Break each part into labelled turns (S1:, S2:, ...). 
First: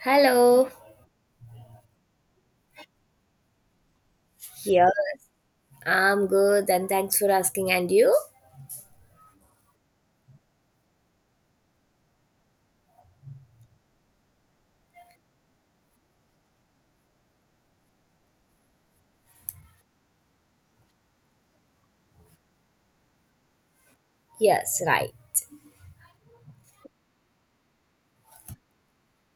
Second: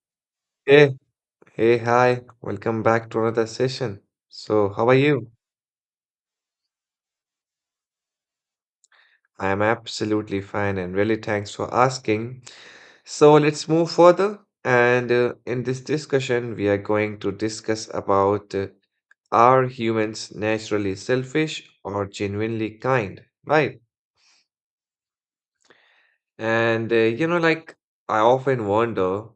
S1: Hello.
S2: Hey, hey, hi. Welcome back to another session. So, how
S1: Here.
S2: are you?
S1: I'm good, and thanks for asking. And you?
S2: I am absolutely fine and really thanks for asking. So, let's move further. And In this discussion, we are going to discuss about are humans naturally selfish or genuinely kind, right?
S1: Yes, right.
S2: Like, I often wonder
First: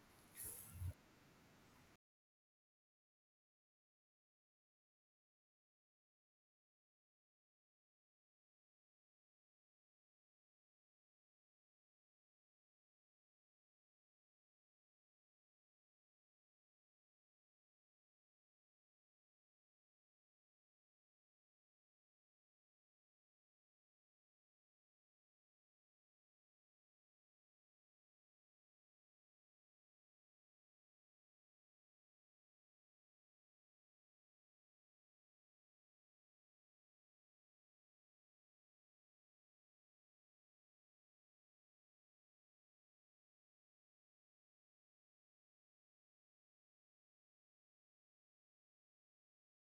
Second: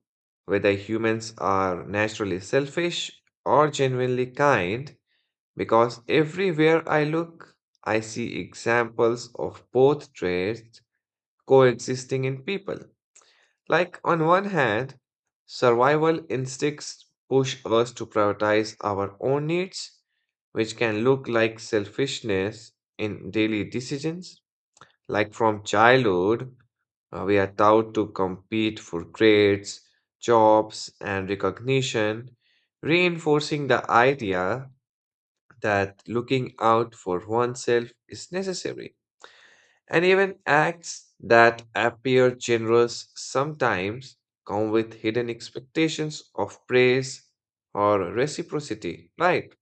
S2: whether humans are naturally selfish or genuinely kind. Because everywhere I look, I see examples of both traits coexisting in people. Like, on one hand, survival instincts push us to prioritize our own needs, which can look like selfishness in daily decisions. Like, from childhood, we are taught to compete for grades, jobs, and recognition, reinforcing the idea that looking out for oneself is necessary, and even acts that appear generous sometimes come with hidden expectations of praise or reciprocity, right?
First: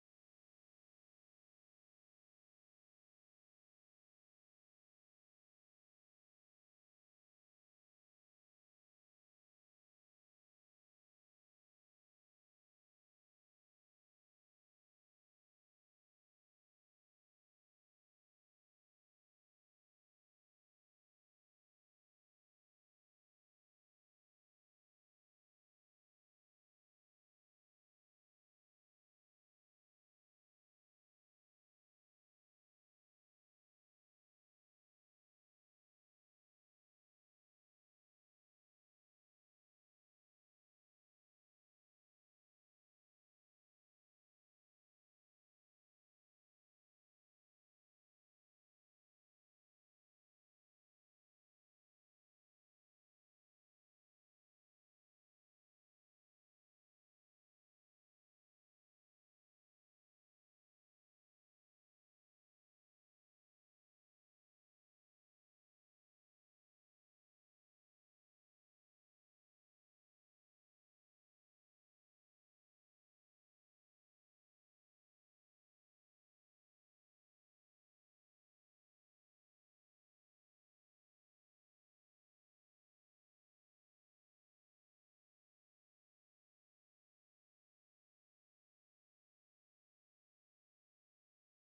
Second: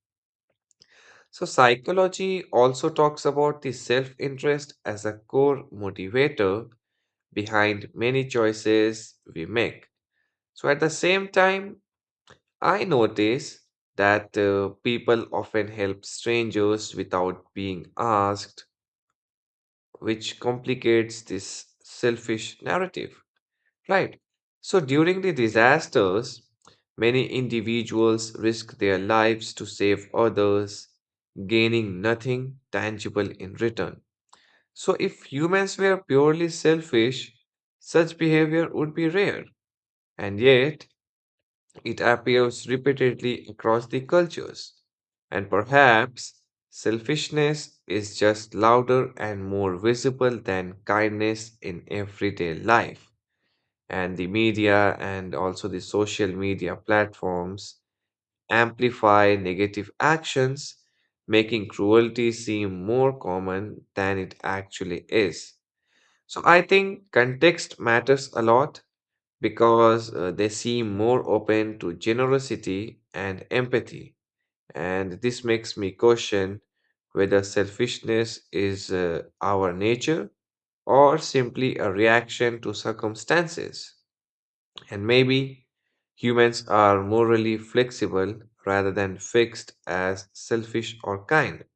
S2: So, psychology also talks about the self interest as a core motivator behind many choices we make. So, at the same time, I notice that people often help strangers without being asked, which complicates this selfish narrative, right? So during the disasters, many individuals risk their lives to save others, gaining nothing tangible in return. So if humans were purely selfish, such behavior would be rare. And yet, it appears repeatedly across the cultures. And perhaps selfishness is just louder and more visible than kindness in everyday life. And the media and also the social media platforms amplify negative actions, making cruelty seem more common than it actually is. So I think context matters a lot because they seem more open to generosity and empathy. And this makes me question whether selfishness is our nature or simply a reaction to circumstances. And maybe humans are morally flexible rather than fixed as selfish or kind.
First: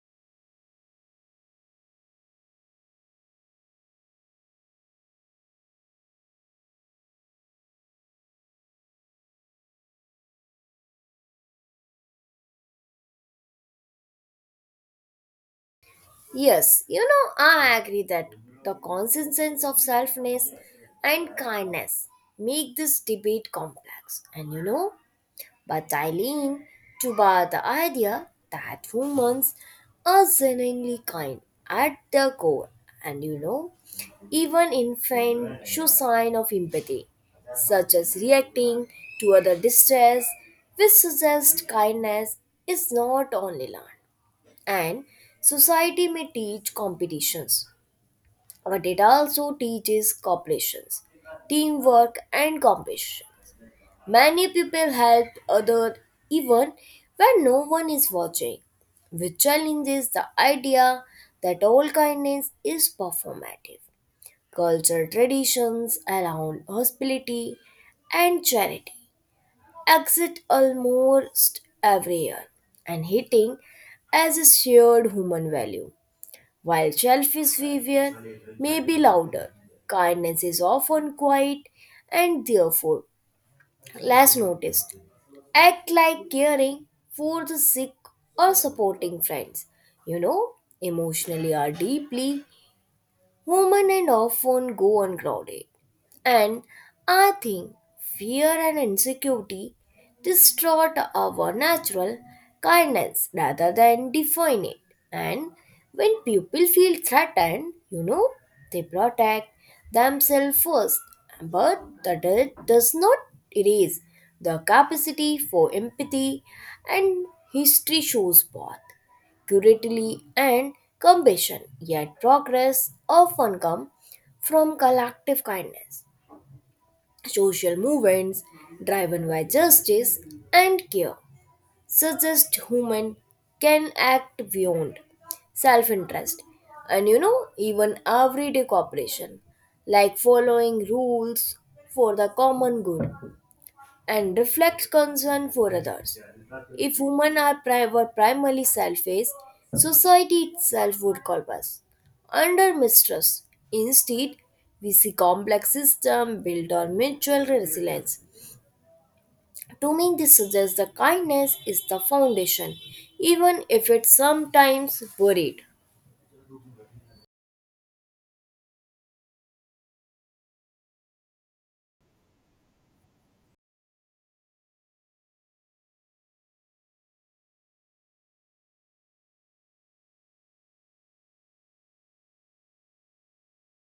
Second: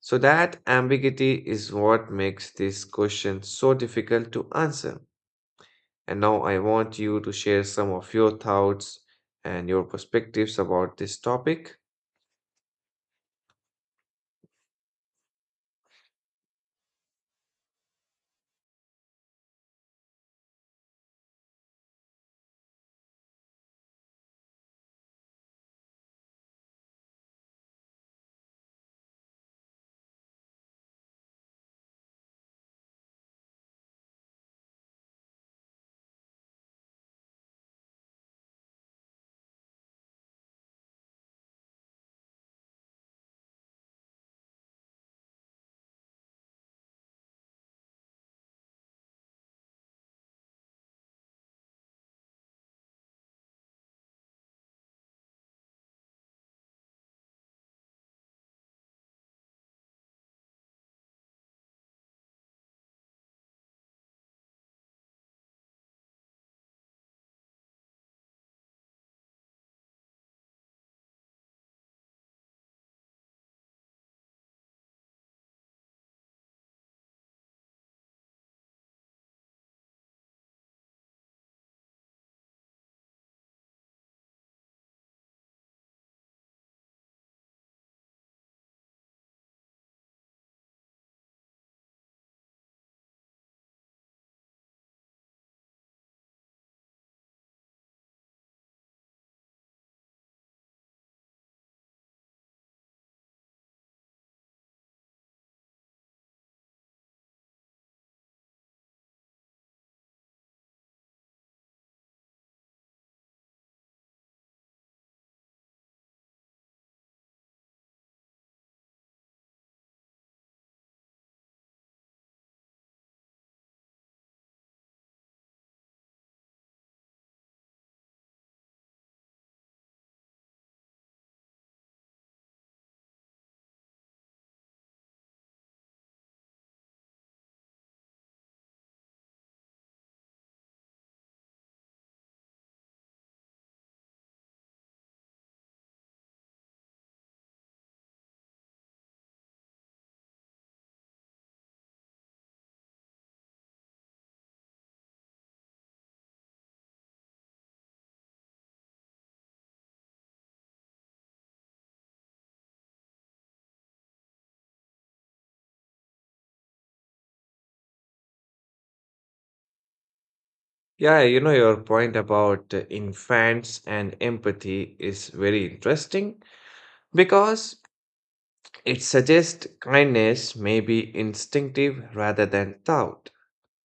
S2: So, that ambiguity is what makes this question so difficult to answer. And now I want you to share some of your thoughts and your perspectives about this topic.
S1: Yes, I agree that the constant sense of selfness and kindness make this debate complex. But I lean to bar the idea that humans are genuinely kind at their core. And you know, Even infants show sign of empathy, such as reacting to other distress, which suggests kindness is not only learned. And society may teach competitions, but it also teaches cooperations, teamwork, and compassion. Many people help others even when no one is watching, which challenges the idea that all kindness is performative. Cultural traditions around hospitality and charity exist almost every year and hitting as a shared human value. While selfish behavior may be louder, kindness is often quiet and therefore less noticed. Act like caring for the sick or supporting friends, you know, emotionally or deeply. Women and often go ungrounded. And I think fear and insecurity distort our natural kindness rather than define it. And when people feel threatened, they protect themselves first. But that it does not erase the capacity for empathy, and history shows both curiosity and compassion. Yet progress often comes from collective kindness. Social movements driven by justice and care suggest human can act beyond self-interest, and even everyday cooperation like following rules for the common good and reflects concern for others. If women are were primarily selfish, society itself would collapse under mistrust. Instead, we see complex systems built on mutual resilience. To me, this suggests that kindness is the foundation, even if it's sometimes worried.
S2: Yeah, you know, your point about infants and empathy is very interesting because it suggests kindness may be instinctive rather than thought.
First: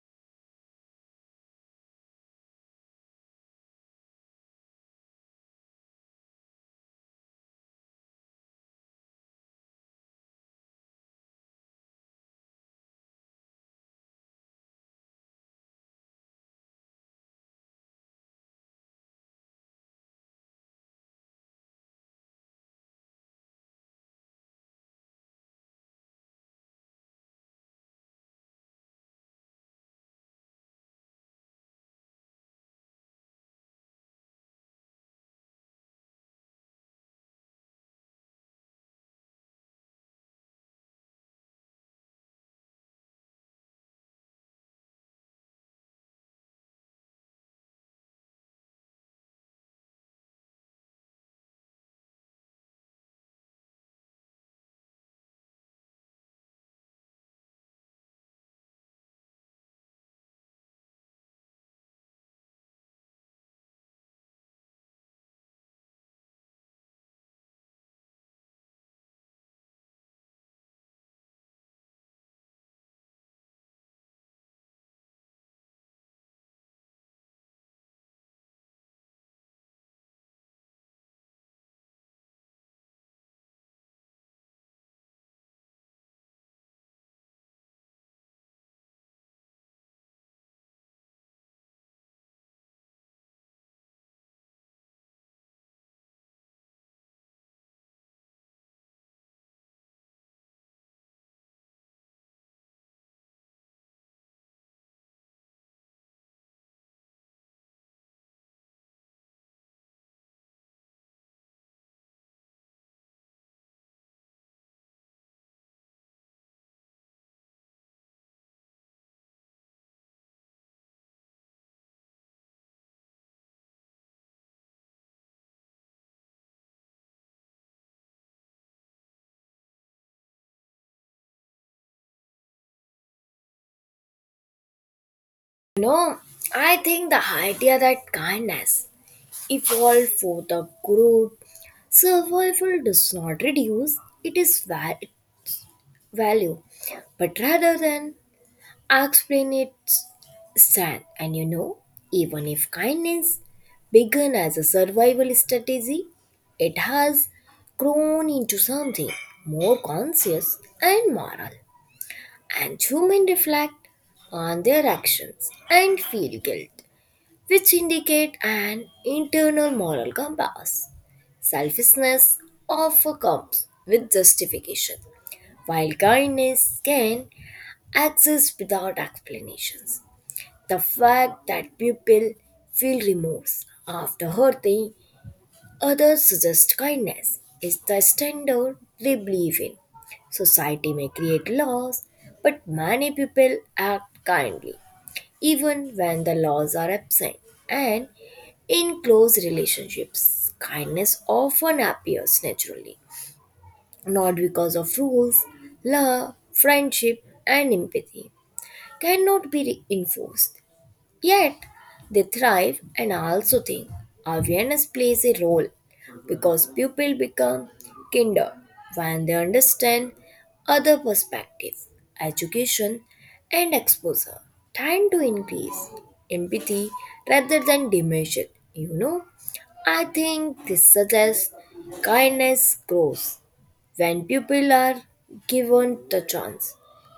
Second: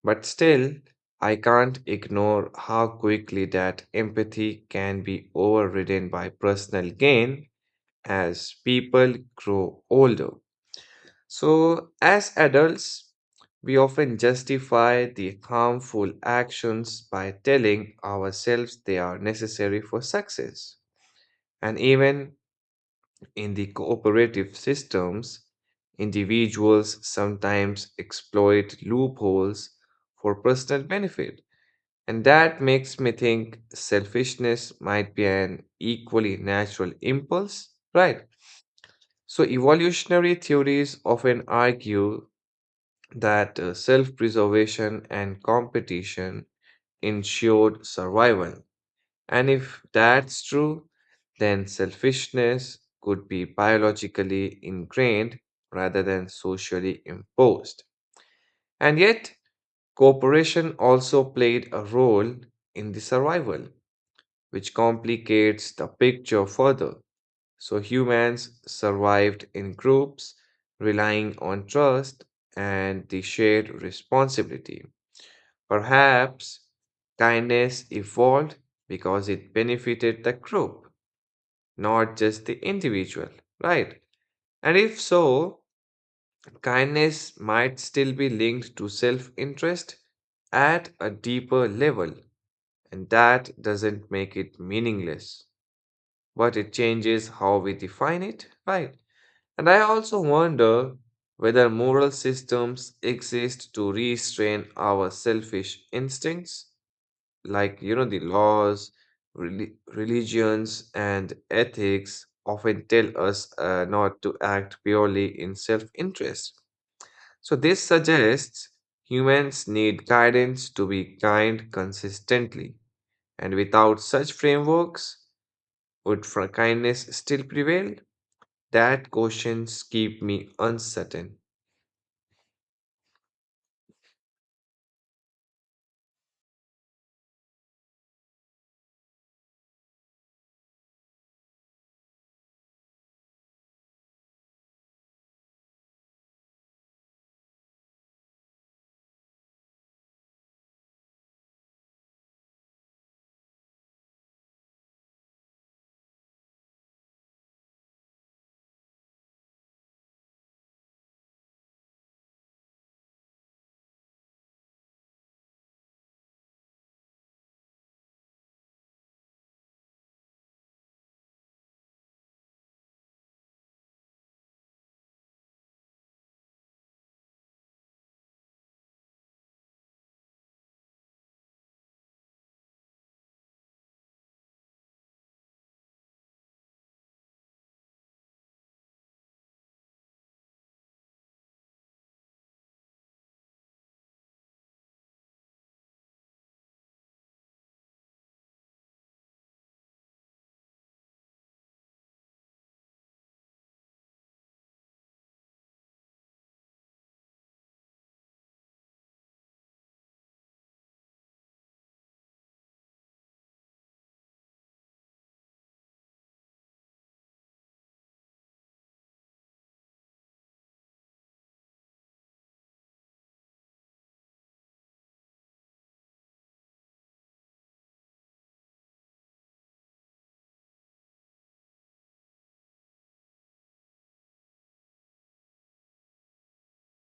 S2: But still, I can't ignore how quickly that empathy can be overridden by personal gain as people grow older. So, as adults, we often justify the harmful actions by telling ourselves they are necessary for success. And even in the cooperative systems, individuals sometimes exploit loopholes for personal benefit. And that makes me think selfishness might be an equally natural impulse, right? So, evolutionary theories often argue that self preservation and competition ensured survival. And if that's true, then selfishness could be biologically ingrained rather than socially imposed. And yet, cooperation also played a role in the survival, which complicates the picture further. So, humans survived in groups, relying on trust and the shared responsibility. Perhaps kindness evolved because it benefited the group, not just the individual, right? And if so, kindness might still be linked to self interest at a deeper level, and that doesn't make it meaningless, but it changes how we define it, right? And I also wonder whether moral systems exist to restrain our selfish instincts, like you know the laws, religions and ethics often tell us not to act purely in self-interest. So this suggests humans need guidance to be kind consistently, and without such frameworks, would for kindness still prevail? That questions keep me uncertain.
S1: No, I think the idea that kindness evolved for the group survival does not reduce, it is valid. Value. But rather than explain it's sad. Even if kindness began as a survival strategy, it has grown into something more conscious and moral. And human reflect on their actions and feel guilt, which indicate an internal moral compass. Selfishness often comes with justification, while kindness can access without explanations. The fact that people feel remorse after hurting others suggests kindness is the standard they believe in. Society may create laws, but many people act kindly even when the laws are absent. And in close relationships, kindness often appears naturally, not because of rules, love, friendship, and empathy cannot be enforced. Yet, they thrive, and I also think awareness plays a role because people become kinder when they understand other perspectives, education, and exposure tend to increase empathy rather than diminish it. I think this suggests kindness grows when people are given the chance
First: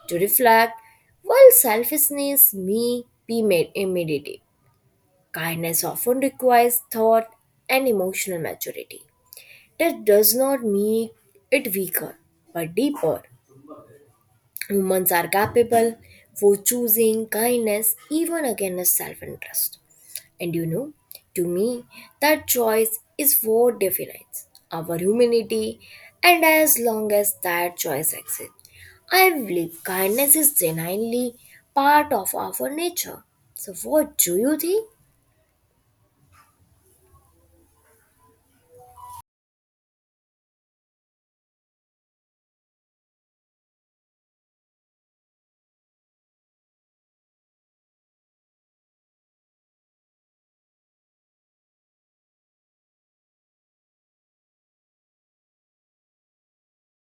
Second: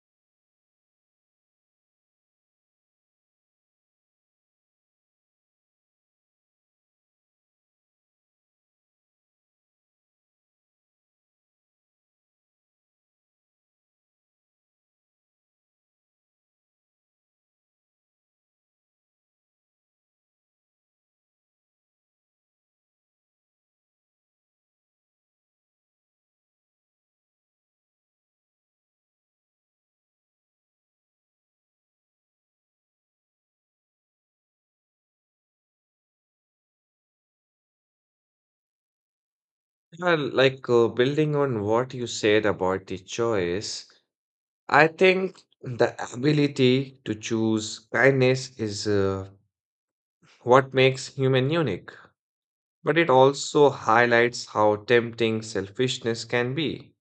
S1: to reflect, while selfishness may be made immediate. Kindness often requires thought and emotional maturity. That does not make it weaker but deeper. Humans are capable for choosing kindness even against self-interest, and to me, that choice is what defines our humanity. And as long as that choice exists, I believe kindness is genuinely part of our nature. So, what do you think?
S2: Yeah, like building on what you said about the choice, I think the ability to choose kindness is what makes human unique, but it also highlights how tempting selfishness can be.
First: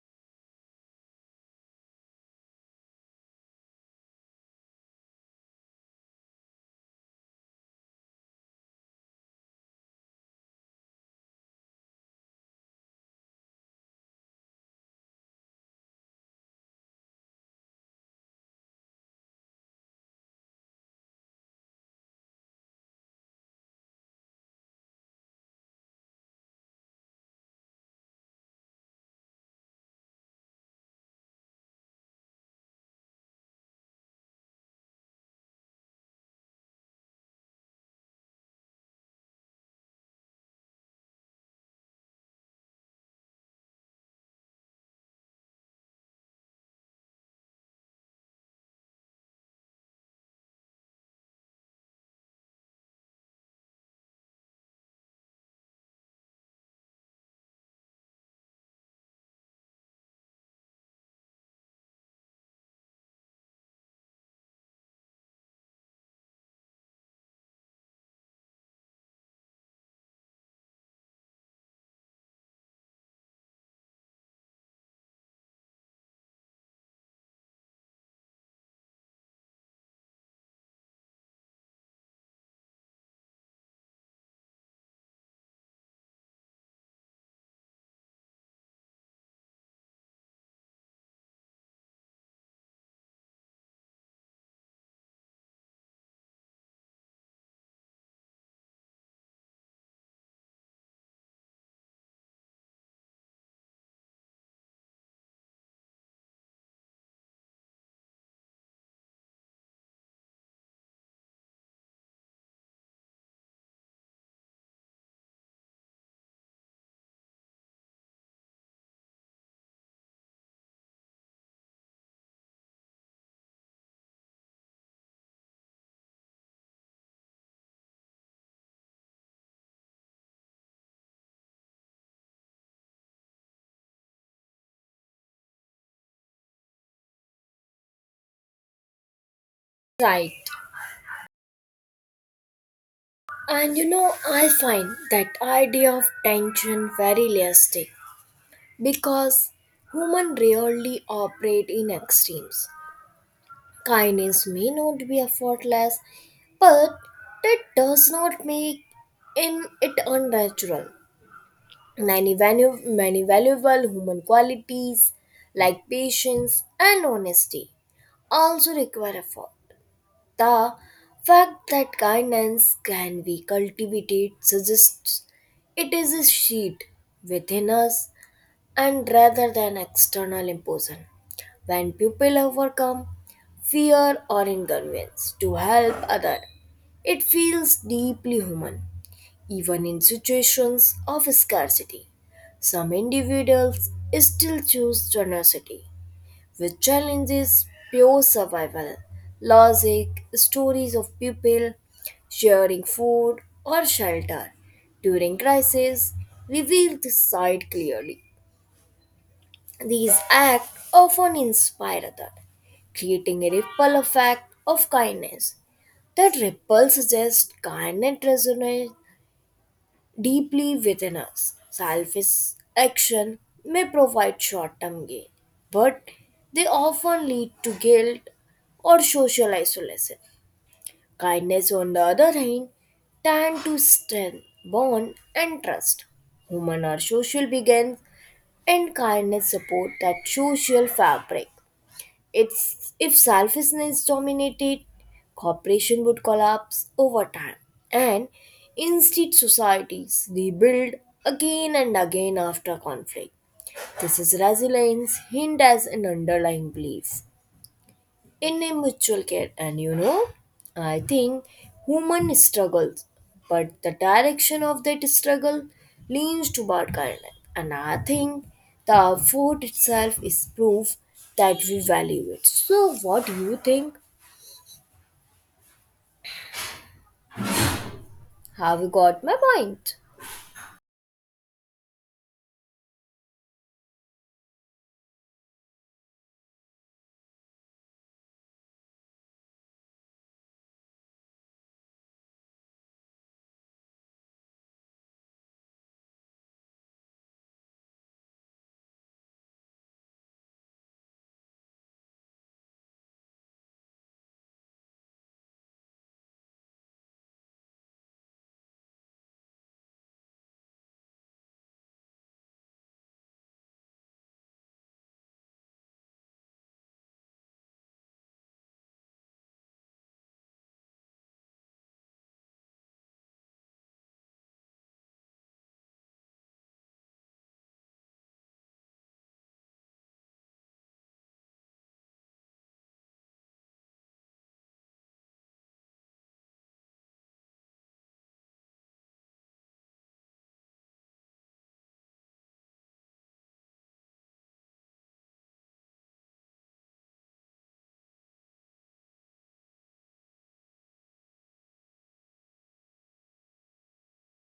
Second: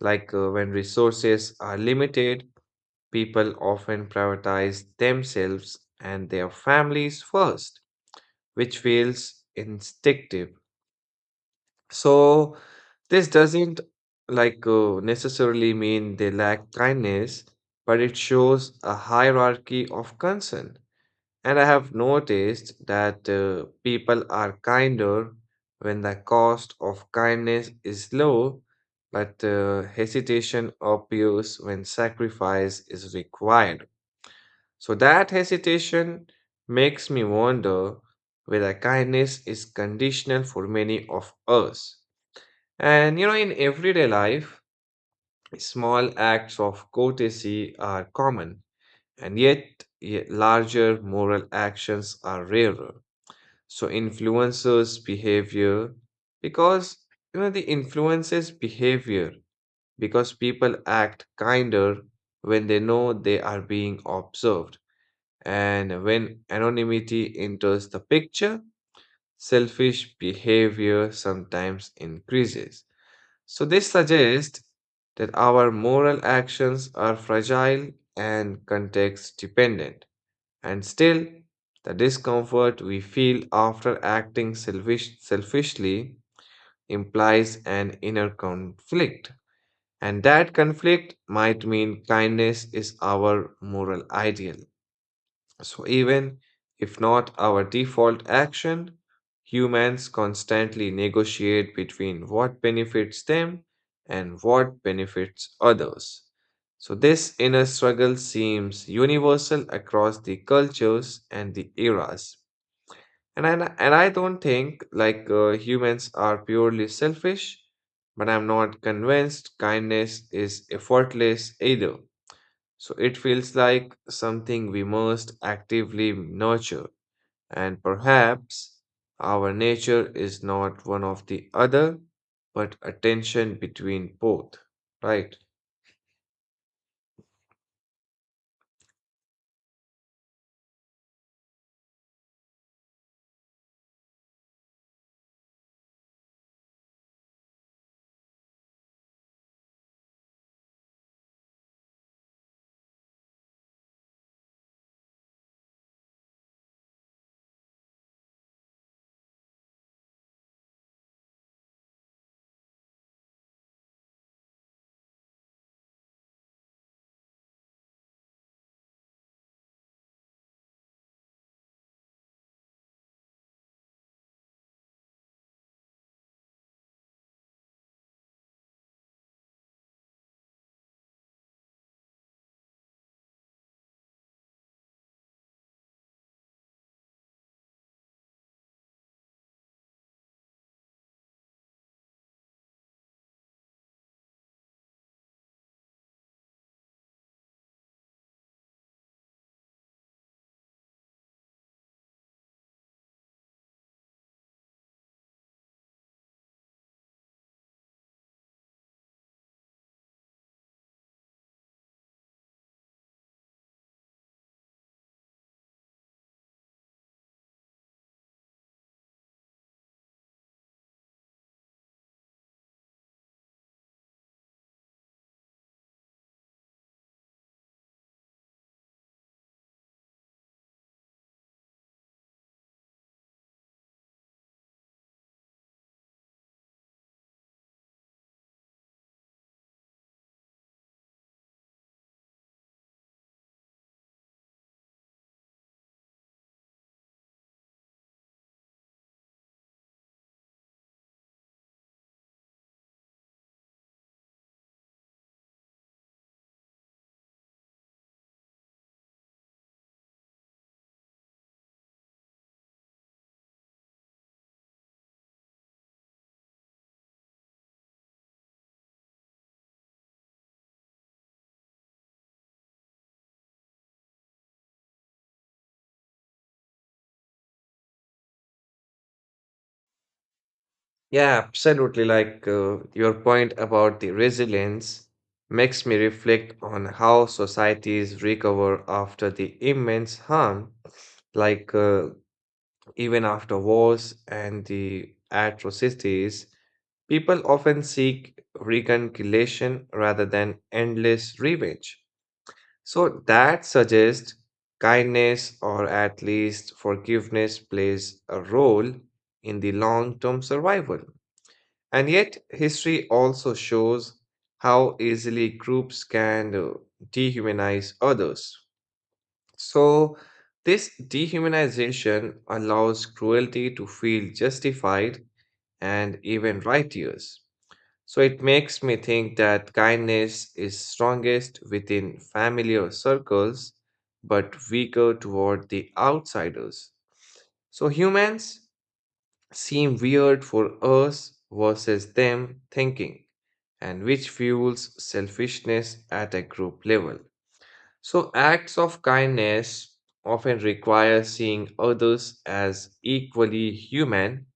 S2: Like when resources are limited, people often prioritize themselves and their families first, which feels instinctive. So this doesn't like necessarily mean they lack kindness, but it shows a hierarchy of concern. And I have noticed that people are kinder when the cost of kindness is low, but hesitation appears when sacrifice is required. So that hesitation makes me wonder whether kindness is conditional for many of us, and you know, in everyday life, small acts of courtesy are common, and yet larger moral actions are rarer. So influencers' behavior, because you know, the influences behavior, because people act kinder when they know they are being observed. And when anonymity enters the picture, selfish behavior sometimes increases. So, this suggests that our moral actions are fragile and context dependent, and still, the discomfort we feel after selfishly implies an inner conflict, and that conflict might mean kindness is our moral ideal. So, even if not our default action, humans constantly negotiate between what benefits them and what benefits others. So, this inner struggle seems universal across the cultures and the eras. And I, and I don't think like humans are purely selfish, but I'm not convinced kindness is effortless either. So it feels like something we must actively nurture, and perhaps our nature is not one of the other, but a tension between both, right?
S1: Right. I find that idea of tension very elastic because humans rarely operate in extremes. Kindness may not be effortless, but that does not make in it unnatural. Many, many valuable human qualities like patience and honesty also require effort. The fact that kindness can be cultivated suggests it is a seed within us and rather than external imposition. When people overcome fear or inconvenience to help other, it feels deeply human, even in situations of scarcity. Some individuals still choose generosity, which challenges pure survival logic. Stories of people sharing food or shelter during crisis reveal this side clearly. These acts often inspire others, creating a ripple effect of kindness. That ripple suggests kindness resonates deeply within us. Selfish action may provide short term gain, but they often lead to guilt or social isolation. Kindness, on the other hand, tend to strengthen bond and trust. Human or social begins, and kindness support that social fabric. It's if selfishness dominated, cooperation would collapse over time, and instead societies rebuild again and again after conflict. This is resilience, hint as an underlying belief in a mutual care, and I think human struggles, but the direction of that struggle leans toward kindness, and I think the effort itself is proof that we value it. So what do you think? Have you got my point?
S2: Yeah, absolutely. Like your point about the resilience makes me reflect on how societies recover after the immense harm, like even after wars and the atrocities, people often seek reconciliation rather than endless revenge. So that suggests kindness, or at least forgiveness, plays a role in the long term survival. And yet, history also shows how easily groups can dehumanize others. So, this dehumanization allows cruelty to feel justified and even righteous. So, it makes me think that kindness is strongest within familiar circles, but weaker toward the outsiders. So, humans seem weird for us versus them thinking, and which fuels selfishness at a group level. So, acts of kindness often require seeing others as equally human,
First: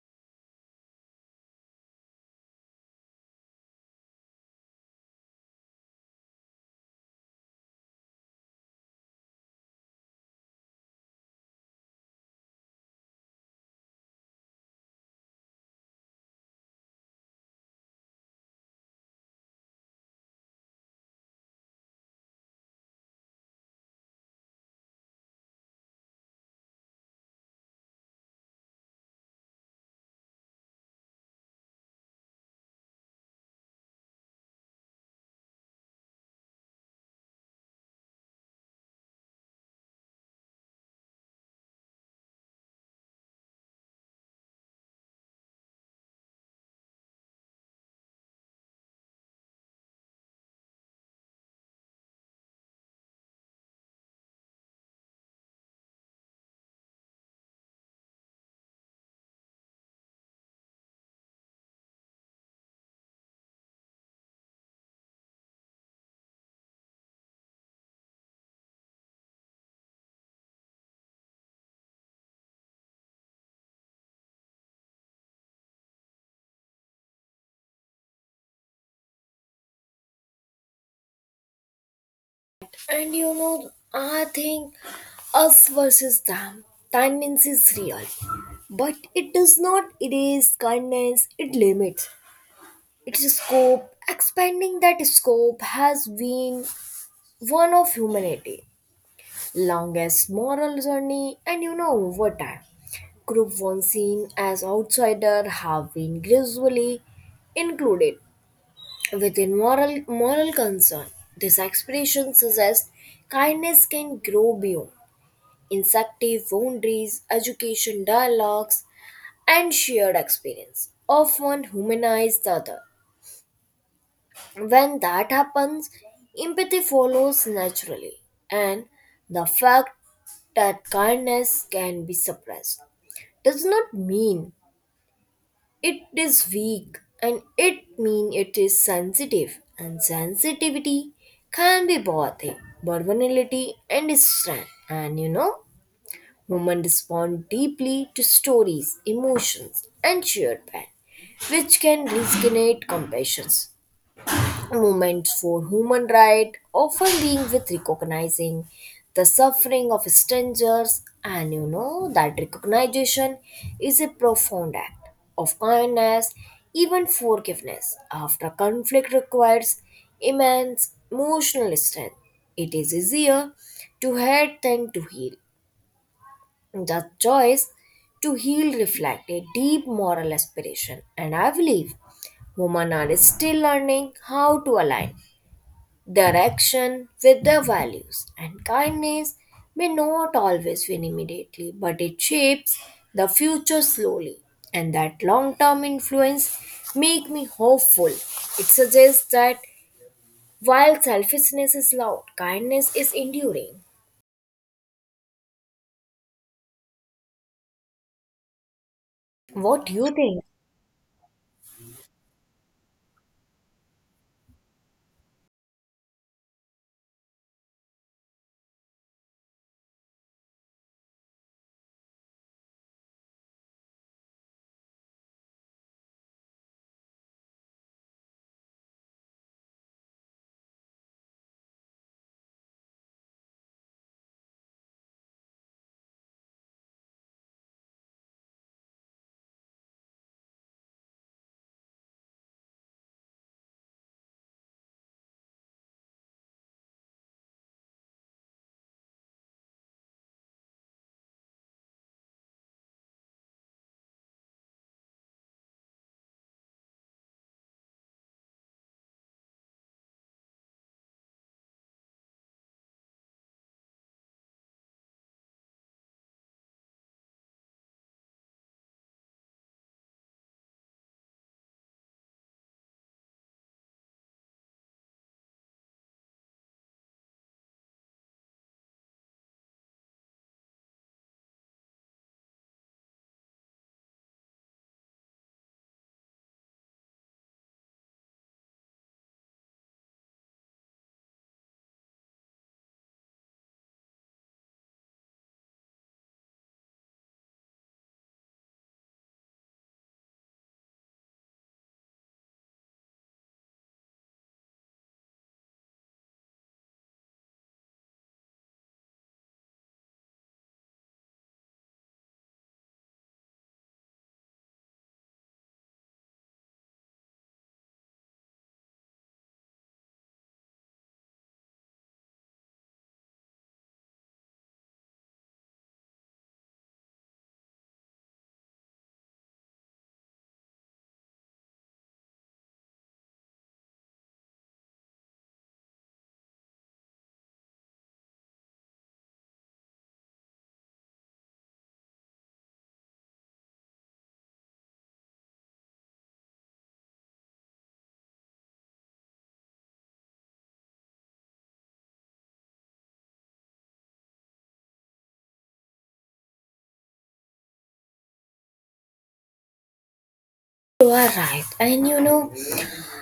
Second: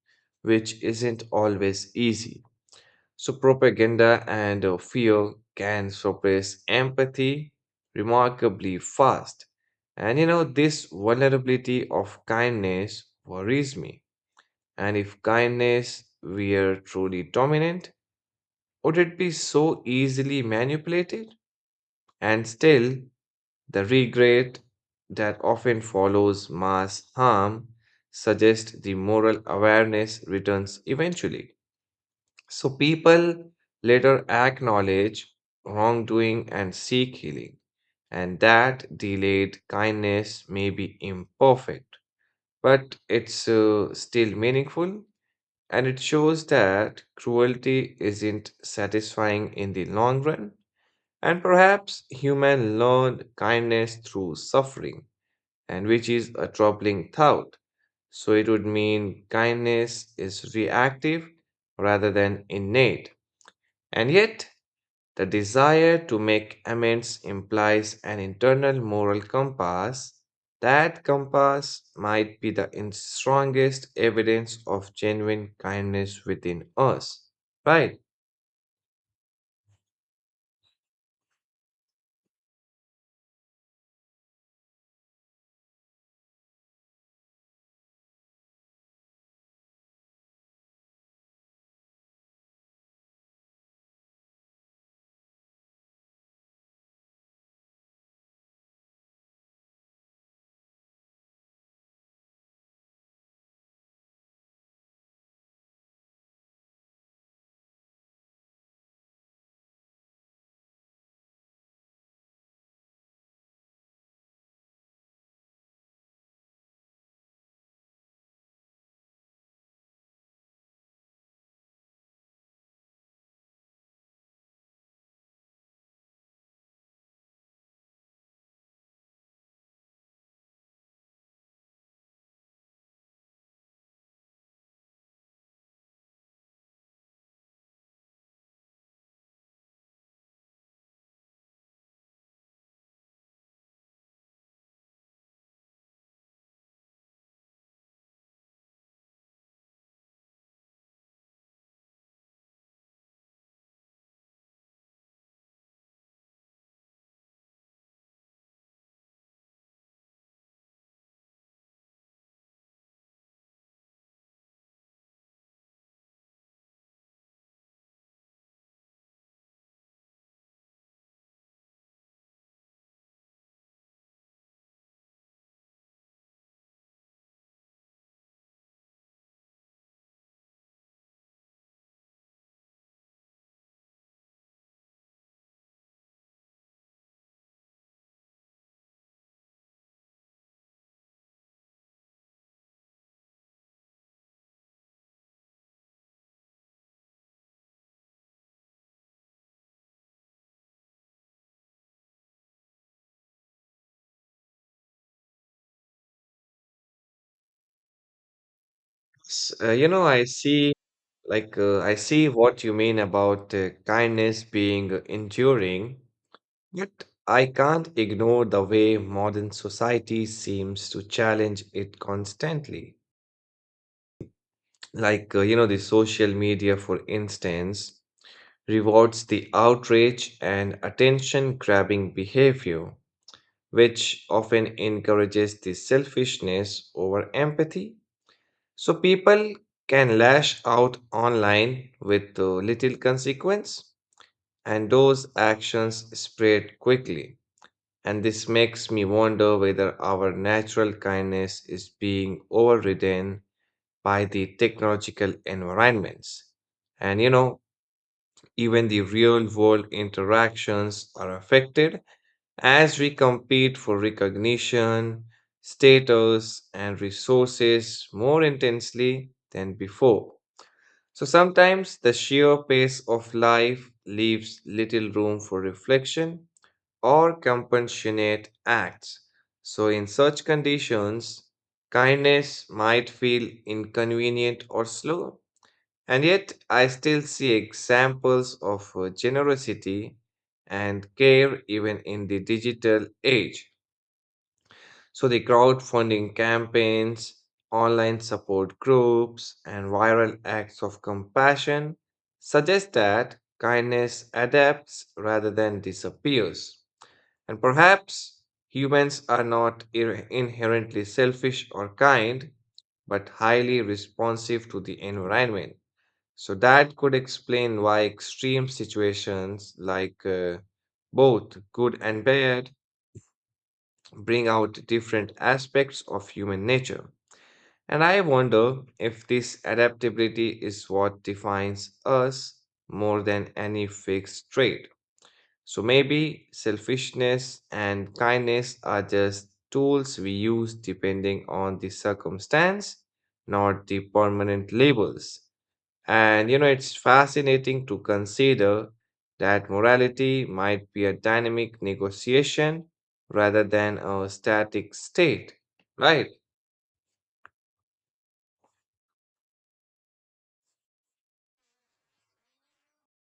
S2: which isn't always easy. So, propaganda and fear can suppress empathy remarkably fast. And you know, this vulnerability of kindness worries me. And if kindness were truly dominant, would it be so easily manipulated? And still, the regret that often follows mass harm suggests the moral awareness returns eventually. So people later acknowledge wrongdoing and seek healing, and that delayed kindness may be imperfect, but it's still meaningful, and it shows that cruelty isn't satisfying in the long run. And perhaps human learned kindness through suffering, and which is a troubling thought. So it would mean kindness is reactive rather than innate. And yet, the desire to make amends implies an internal moral compass. That compass might be the strongest evidence of genuine kindness within us. Right.
S1: And you know I think us versus them tendency is real, but it does not erase kindness. It limits its scope. Expanding that scope has been one of humanity' longest moral journey, and over time, group once seen as outsider have been gradually included within moral concern. This expression suggests kindness can grow beyond instinctive boundaries, education dialogues, and shared experience. Often humanize the other. When that happens, empathy follows naturally, and the fact that kindness can be suppressed does not mean it is weak, and it mean it is sensitive, and sensitivity can be both a vulnerability and a strength. And women respond deeply to stories, emotions, and shared pain, which can resonate compassions. Movements for human rights often being with recognizing the suffering of strangers, and that recognition is a profound act of kindness. Even forgiveness after conflict requires immense emotional strength. It is easier to hurt than to heal. The choice to heal reflects a deep moral aspiration, and I believe women are still learning how to align direction with their values. And kindness may not always win immediately, but it shapes the future slowly. And that long term influence make me hopeful. It suggests that while selfishness is loud, kindness is enduring. What do you
S2: I
S1: think?
S2: see, like, I see what you mean about kindness being enduring. Yet I can't ignore the way modern society seems to challenge it constantly. Like, you know, the social media, for instance, rewards the outrage and attention grabbing behavior, which often encourages the selfishness over empathy. So people can lash out online with little consequence, and those actions spread quickly. And this makes me wonder whether our natural kindness is being overridden by the technological environments. And you know, even the real world interactions are affected as we compete for recognition, status, and resources more intensely than before. So sometimes the sheer pace of life leaves little room for reflection or compassionate acts. So, in such conditions, kindness might feel inconvenient or slow. And yet, I still see examples of generosity and care even in the digital age. So, the crowdfunding campaigns, online support groups, and viral acts of compassion suggest that kindness adapts rather than disappears. And perhaps humans are not inherently selfish or kind, but highly responsive to the environment. So that could explain why extreme situations like both good and bad bring out different aspects of human nature. And I wonder if this adaptability is what defines us more than any fixed trait. So maybe selfishness and kindness are just tools we use depending on the circumstance, not the permanent labels. And you know, it's fascinating to consider that morality might be a dynamic negotiation rather than a static state, right?
S1: You are right.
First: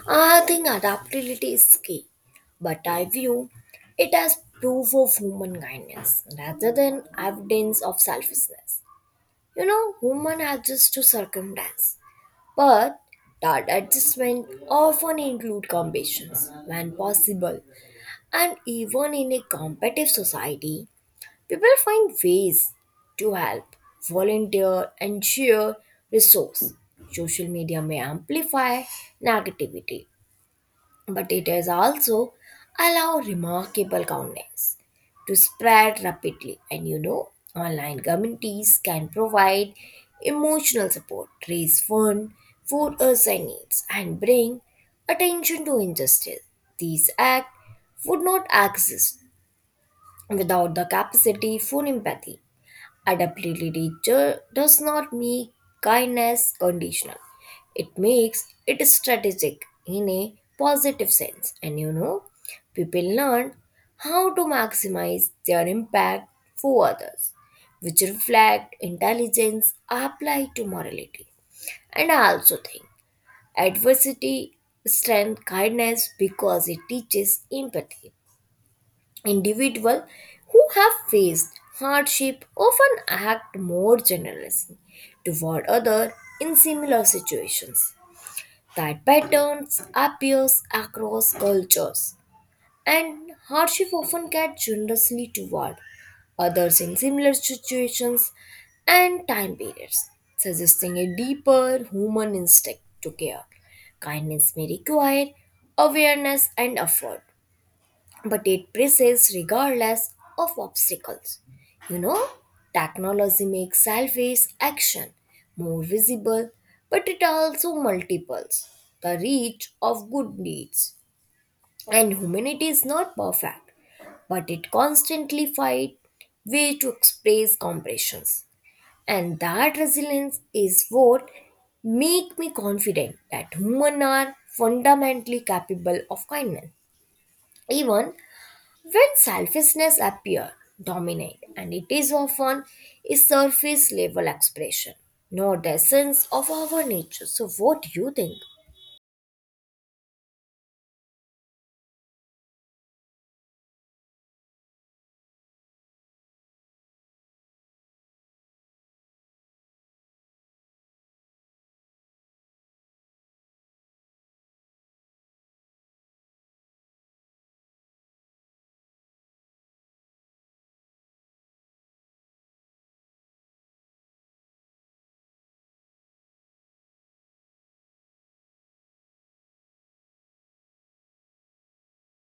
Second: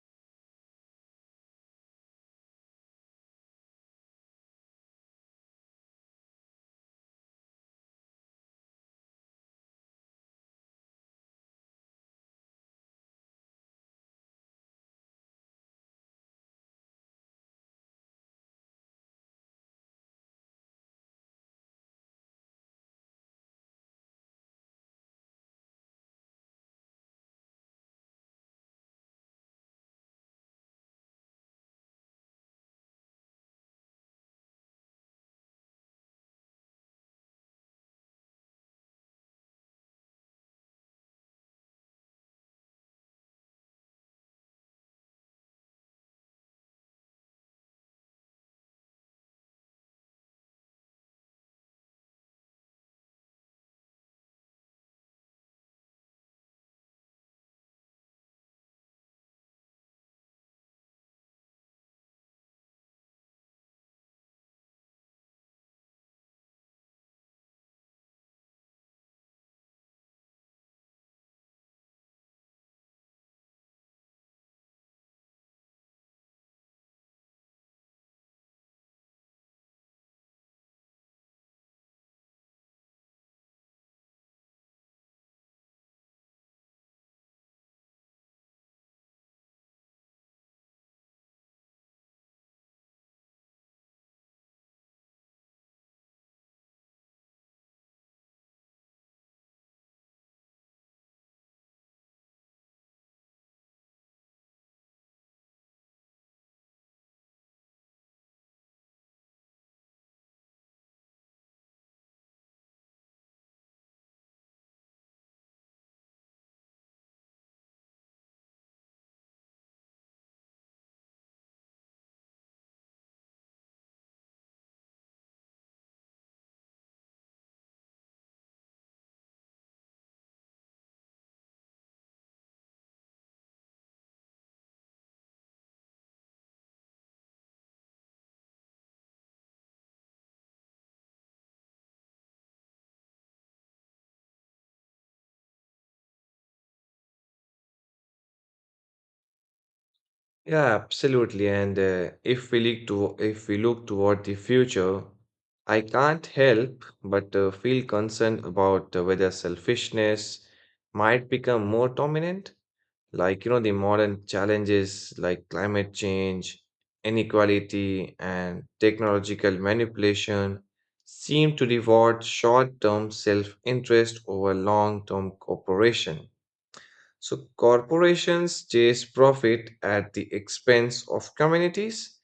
S1: I think adaptability is key, but I view it as proof of human kindness rather than evidence of selfishness. Women adjust to circumstance, but that adjustment often include combinations when possible. And even in a competitive society, people find ways to help, volunteer, and share resource. Social media may amplify negativity, but it has also allowed remarkable kindness to spread rapidly. And online communities can provide emotional support, raise funds for urgent needs, and bring attention to injustice. These acts would not exist without the capacity for empathy. Adaptability does not make kindness conditional. It makes it strategic in a positive sense. And people learn how to maximize their impact for others, which reflect intelligence applied to morality. And I also think adversity strengthens kindness because it teaches empathy. Individuals who have faced hardship often act more generously toward others in similar situations. That pattern appears across cultures, and hardship often get generously toward others in similar situations and time periods, suggesting a deeper human instinct to care. Kindness may require awareness and effort, but it persists regardless of obstacles. You know, technology makes selfish action more visible, but it also multiples the reach of good deeds. And humanity is not perfect, but it constantly finds way to express compressions. And that resilience is what make me confident that humans are fundamentally capable of kindness even when selfishness appears dominant, and it is often a surface level expression, not the essence of our nature. So, what do you think?
S2: Yeah, absolutely. And if we look to If we look toward the future, I can't help but feel concerned about whether selfishness might become more dominant. Like, you know, the modern challenges like climate change, inequality, and technological manipulation seem to reward short-term self-interest over long-term cooperation. So corporations chase profit at the expense of communities,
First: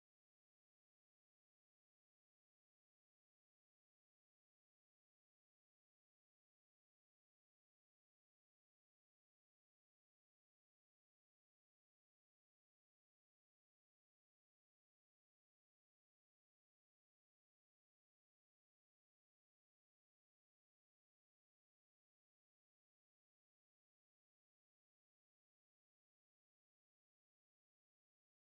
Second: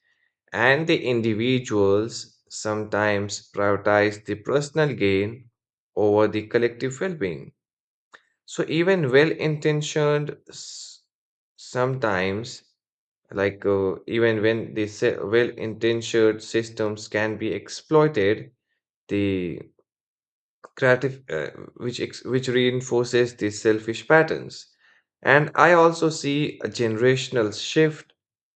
S2: and the individuals sometimes prioritize the personal gain over the collective well being. So sometimes even when the well intentioned systems can be exploited, the creative, which ex- which reinforces these selfish patterns. And I also see a generational shift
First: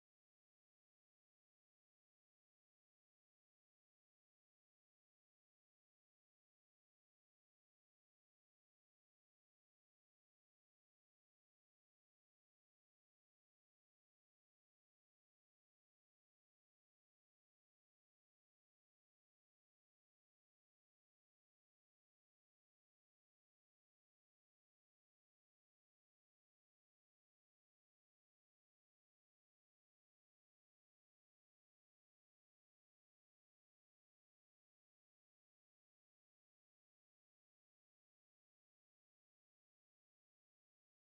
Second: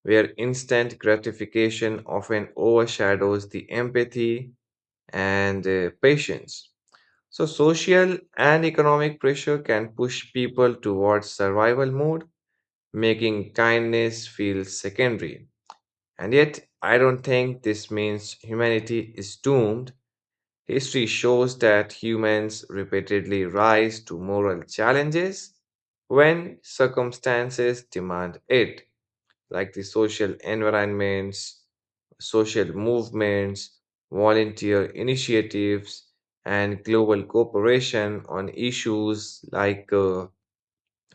S2: where instant gratification often overshadows the empathy and patience. So social and economic pressure can push people towards survival mode, making kindness feel secondary. And yet, I don't think this means humanity is doomed. History shows that humans repeatedly rise to moral challenges when circumstances demand it, like the social environments, social movements, volunteer initiatives, and global cooperation on issues like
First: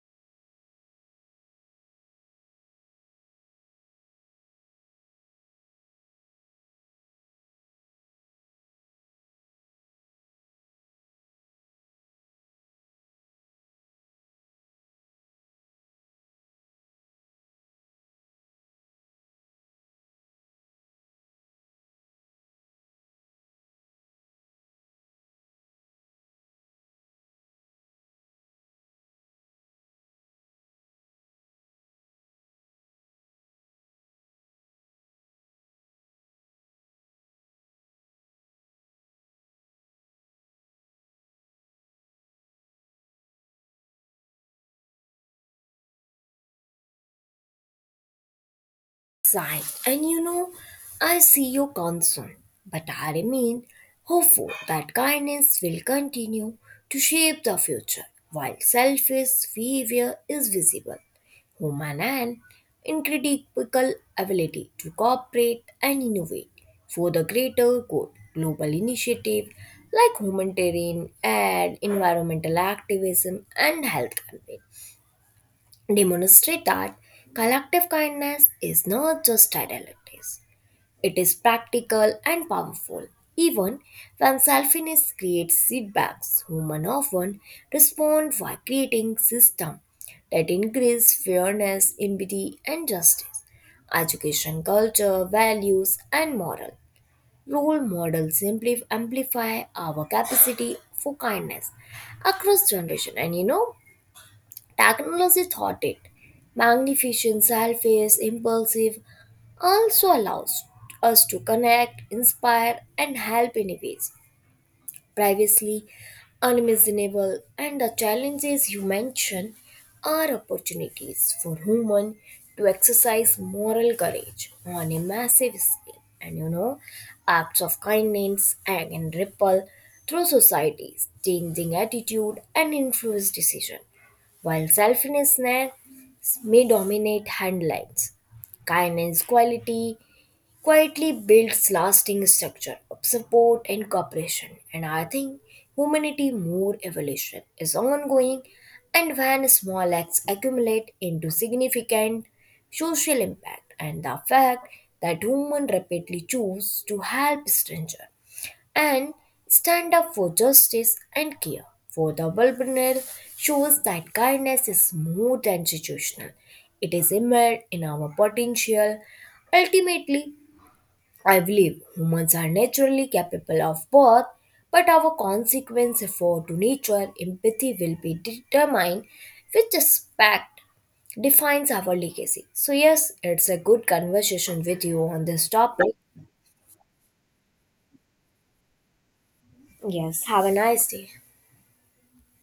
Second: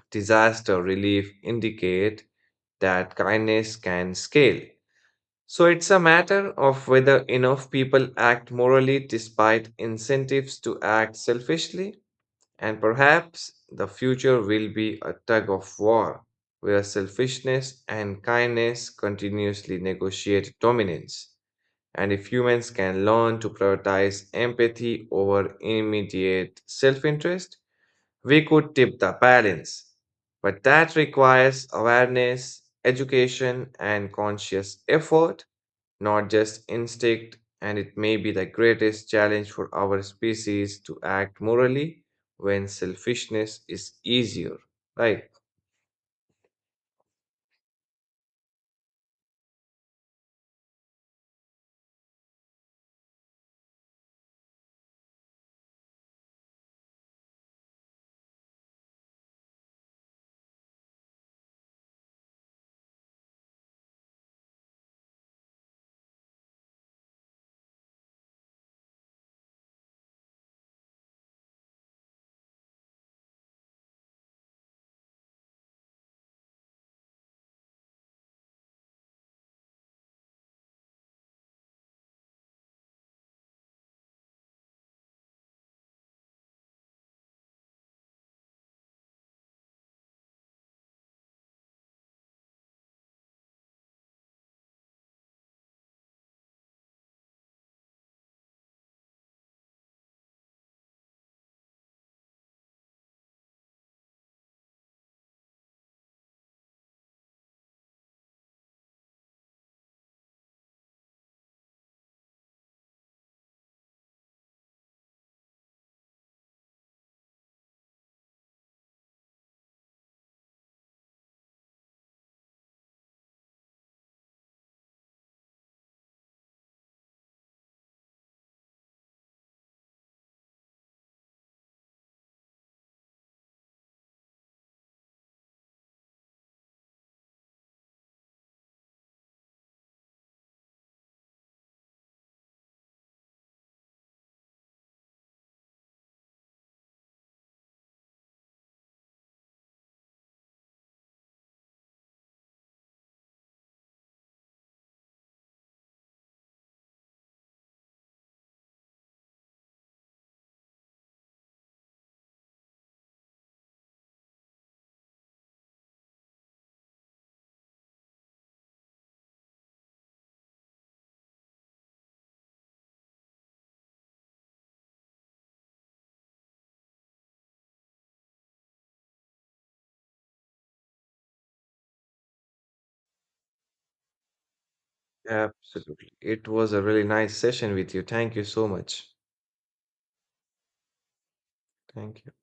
S2: disaster relief indicate that kindness can scale. So it's a matter of whether enough people act morally despite incentives to act selfishly, and perhaps the future will be a tug of war where selfishness and kindness continuously negotiate dominance. And if humans can learn to prioritize empathy over immediate self interest, we could tip the balance. But that requires awareness, education, and conscious effort, not just instinct, and it may be the greatest challenge for our species to act morally when selfishness is easier. Right.
S1: Side, and I see your concern, but I remain hopeful that kindness will continue to shape the future. While selfish behavior is visible, human and incredible ability to cooperate and innovate for the greater good, global initiative like humanitarian and environmental activism and health campaign demonstrate that collective kindness is not just idealities. It is practical and powerful. Even when selfishness creates setbacks, humans often respond by creating systems that increase fairness, empathy, and justice. Education, culture, values, and moral role models amplify our capacity for kindness across generation. And technology thought it. Magnificent, selfish, impulsive also allows us to connect, inspire, and help in ways previously unimaginable. And the challenges you mention are opportunities for human to exercise moral courage on a massive scale. And acts of kindness can ripple through societies, changing attitude and influence decision while selflessness may dominate headlines. Kindness quality quietly builds lasting structure of support and cooperation. And I think humanity more evolution is ongoing, and when small acts accumulate into significant social impact, and the fact that human rapidly choose to help stranger and stand up for justice and care for the vulnerable shows that kindness is more than situational. It is immersed in our potential. Ultimately, I believe humans are naturally capable of both, but our consequence for to nature empathy will be determined which aspect defines our legacy. So yes, it's a good conversation with you on this topic.
S2: Absolutely. It was a really nice session with you. Thank you so much.
S1: Yes, have a nice day.
S2: Thank you.